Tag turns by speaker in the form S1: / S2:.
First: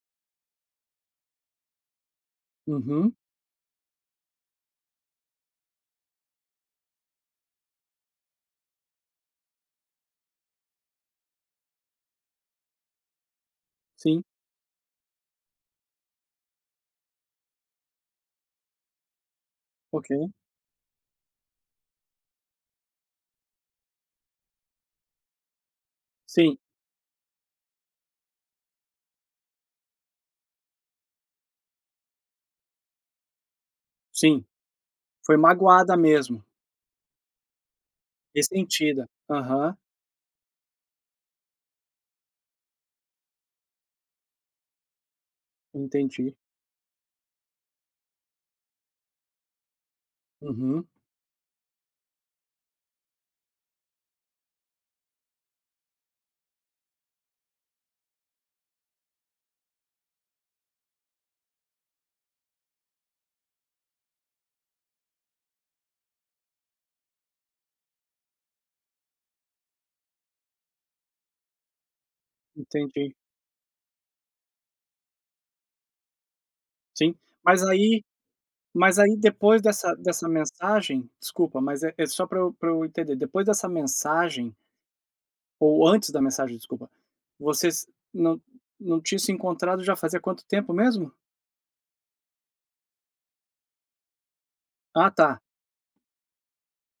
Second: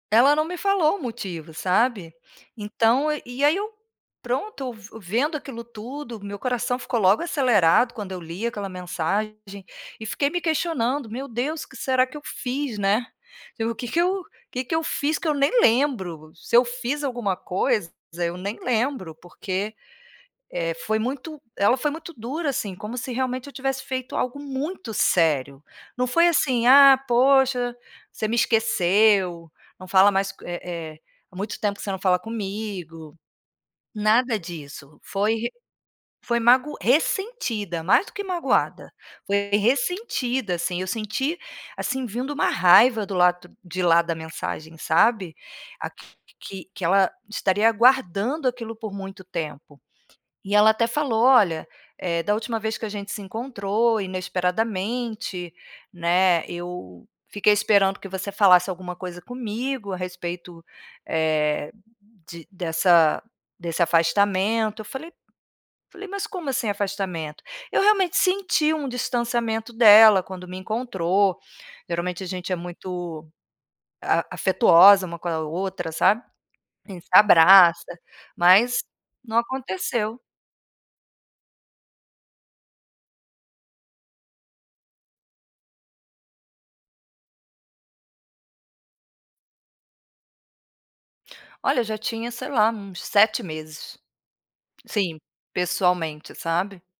S1: Ela não me falou o motivo, sabe. Então
S2: Uhum.
S1: e aí eu pronto vu vendo aquilo tudo, meu coração ficou logo acelerado quando eu li aquela mensagem e fiquei me questionando: "Meu Deus o que será que eu fiz?", né? "E o que eu
S2: Sim.
S1: que eu fiz que eu nem lembro, se eu fiz alguma coisa eu nem lembro", porque
S2: Ok.
S1: eh, foi muito, ela foi muito dura assim, como se realmente eu tivesse feito algo muito sério. Não foi
S2: Sim.
S1: assim: "Ah poxa, você me esqueceu, não fala mais co eh eh, há muito tempo você não fala comigo". Nada
S2: Sim,
S1: disso, foi
S2: foi
S1: ri
S2: magoada
S1: foi
S2: mesmo.
S1: mago ressentida, mais do que magoada,
S2: Ressentida,
S1: foi
S2: aham.
S1: ressentida, assim, eu senti, assim, vindo uma raiva do lado de lá da mensagem sabe. Aqui
S2: Entendi.
S1: que que ela estaria guardando aquilo por muito tempo. E ela até
S2: Uhum.
S1: falou: "Olha, eh, da última vez que a gente se encontrou, inesperadamente, né, eu fiquei esperando que você falasse alguma coisa comigo a respeito, eh, de dessa desse afastamento". Eu falei falei: "Mas como assim, afastamento?". Eu realmente senti um distanciamento dela quando me encontrou, geralmente a gente é
S2: Entendi.
S1: muito, ah, afetuosa uma com a outra sabe, a gente se
S2: Sim. Mas
S1: abraça,
S2: aí,
S1: mas
S2: mas aí
S1: não
S2: depois dessa
S1: aconteceu.
S2: dessa mensagem, desculpa mas é é só pra eu pra eu entender, depois dessa mensagem. Ou antes da mensagem, desculpa, vocês não não tinham se encontrado já fazia quanto tempo mesmo?
S1: Olha, já tinha sei lá uns 7 meses.
S2: Ah
S1: Sim,
S2: tá.
S1: pessoalmente, sabe?